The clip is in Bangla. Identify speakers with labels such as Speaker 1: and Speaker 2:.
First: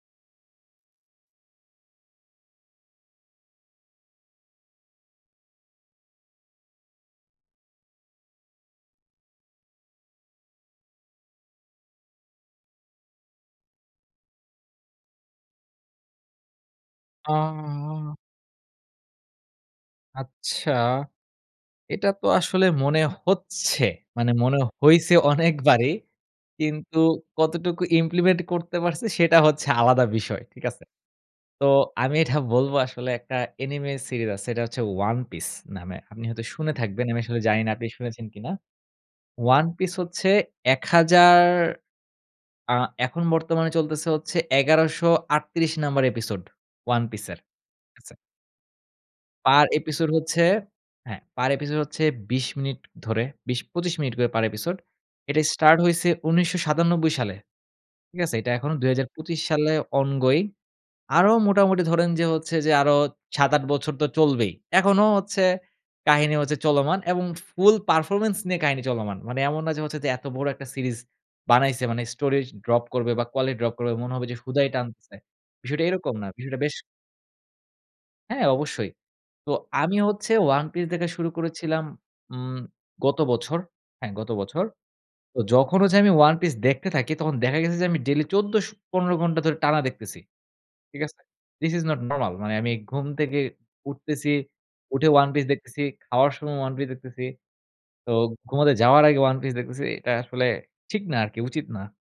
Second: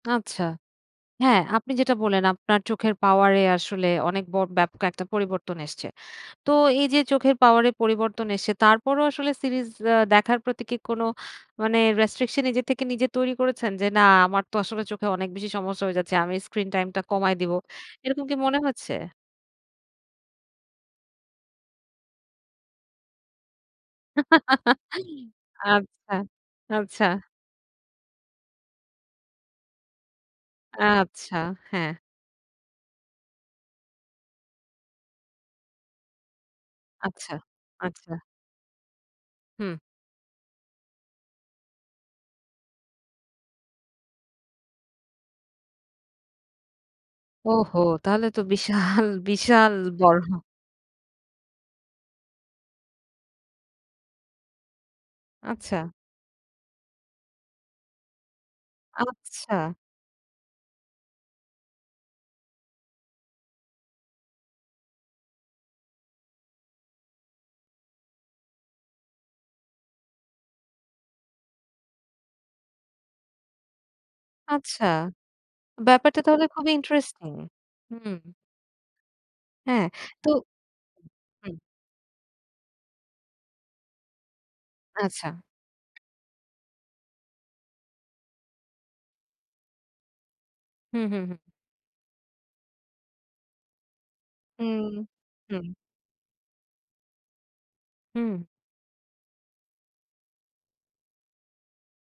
Speaker 1: আচ্ছা। হ্যাঁ, আপনি যেটা বললেন আপনার চোখের পাওয়ার এ আসলে অনেক ব ব্যাপক একটা পরিবর্তন এসছে। তো এই যে চোখের পাওয়ার এ পরিবর্তন এসে, তারপরও আসলে সিরিজ আ দেখার প্রতি কি কোনো মানে, রেস্ট্রিকশন নিজের থেকে নিজে তৈরি করেছেন? যে, "না, আমার তো আসলে চোখে অনেক বেশি সমস্যা হয়ে যাচ্ছে। আমি স্ক্রিন টাইম টা কমায় দিবো।"
Speaker 2: ও!
Speaker 1: এরকম কি মনে হচ্ছে?
Speaker 2: আচ্ছা। এটা তো আসলে মনে হচ্ছে। মানে মনে হইছে অনেকবারই।
Speaker 1: আচ্ছা,
Speaker 2: কিন্তু
Speaker 1: আচ্ছা।
Speaker 2: কতটুকু ইমপ্লিমেন্ট করতে পারছি, সেটা হচ্ছে আলাদা বিষয়। ঠিক আছে?
Speaker 1: আচ্ছা,
Speaker 2: তো
Speaker 1: হ্যাঁ।
Speaker 2: আমি এটা বলব, আসলে একটা অ্যানিমে সিরিজ আছে। এটা হচ্ছে 'One Piece' নামে। আপনি হয়তো শুনে থাকবেন, আমি
Speaker 1: আচ্ছা।
Speaker 2: আসলে জানি না আপনি
Speaker 1: আচ্ছা।
Speaker 2: শুনেছেন কিনা। 'One
Speaker 1: হুম।
Speaker 2: Piece' হচ্ছে ১০০০ আ এখন বর্তমানে চলতেছে হচ্ছে ১১৩৮ নাম্বার এপিসোড, 'One Piece' এর
Speaker 1: ওহো!
Speaker 2: আচ্ছা।
Speaker 1: তাহলে তো বিশাল,
Speaker 2: পার
Speaker 1: বিশাল
Speaker 2: এপিসোড
Speaker 1: বড়।
Speaker 2: হচ্ছে হ্যাঁ। পার এপিসোড হচ্ছে ২০ মিনিট ধরে ২০/২৫ মিনিট করে পার এপিসোড। এটা স্টার্ট
Speaker 1: আচ্ছা।
Speaker 2: হইছে ১৯৯৭ সালে। ঠিক আছে? এটা এখনো ২০২৫
Speaker 1: আচ্ছা।
Speaker 2: সালে অনগোইং। আরো মোটামুটি ধরেন যে হচ্ছে যে, আরো ৭-৮ বছর তো চলবেই। এখনো হচ্ছে কাহিনী হচ্ছে চলমান এবং ফুল পারফরম্যান্স নিয়ে কাহিনী চলমান। মানে এমন না যে হচ্ছে যে, এত বড় একটা সিরিজ বানাইছে। মানে স্টোরি য ড্রপ করবে বা কোয়ালিটি ড্রপ করবে, মনে হবে যে হুদাই
Speaker 1: আচ্ছা।
Speaker 2: টানতেছে, বিষয়টা এরকম
Speaker 1: ব্যাপারটা
Speaker 2: না।
Speaker 1: তাহলে
Speaker 2: বিষয়টা
Speaker 1: খুবই
Speaker 2: বেশ
Speaker 1: ইন্টারেস্টিং। হুম।
Speaker 2: হ্যাঁ, অবশ্যই। তো
Speaker 1: হ্যাঁ,
Speaker 2: আমি
Speaker 1: তো
Speaker 2: হচ্ছে 'One Piece' দেখা শুরু
Speaker 1: হুম।
Speaker 2: করেছিলাম উম গত বছর। হ্যাঁ, গত বছর।
Speaker 1: আচ্ছা।
Speaker 2: তো যখন হচ্ছে আমি 'One Piece' দেখতে থাকি, তখন দেখা গেছে যে আমি ডেইলি ১৪ স ১৫ ঘণ্টা ধরে টানা দেখতেছি। ঠিক
Speaker 1: হুম,
Speaker 2: আছে?
Speaker 1: হুম, হুম।
Speaker 2: This is not normal. মানে আমি ঘুম থেকে উঠতেছি।
Speaker 1: হুম।
Speaker 2: উঠে 'One Piece'
Speaker 1: হুম।
Speaker 2: দেখতেছি, খাওয়ার সময় 'One Piece' দেখতেছি। তো
Speaker 1: হুম।
Speaker 2: ঘুমাতে যাওয়ার আগে 'One Piece' দেখতেছি। এটা আসলে ঠিক না আরকি, উচিত না।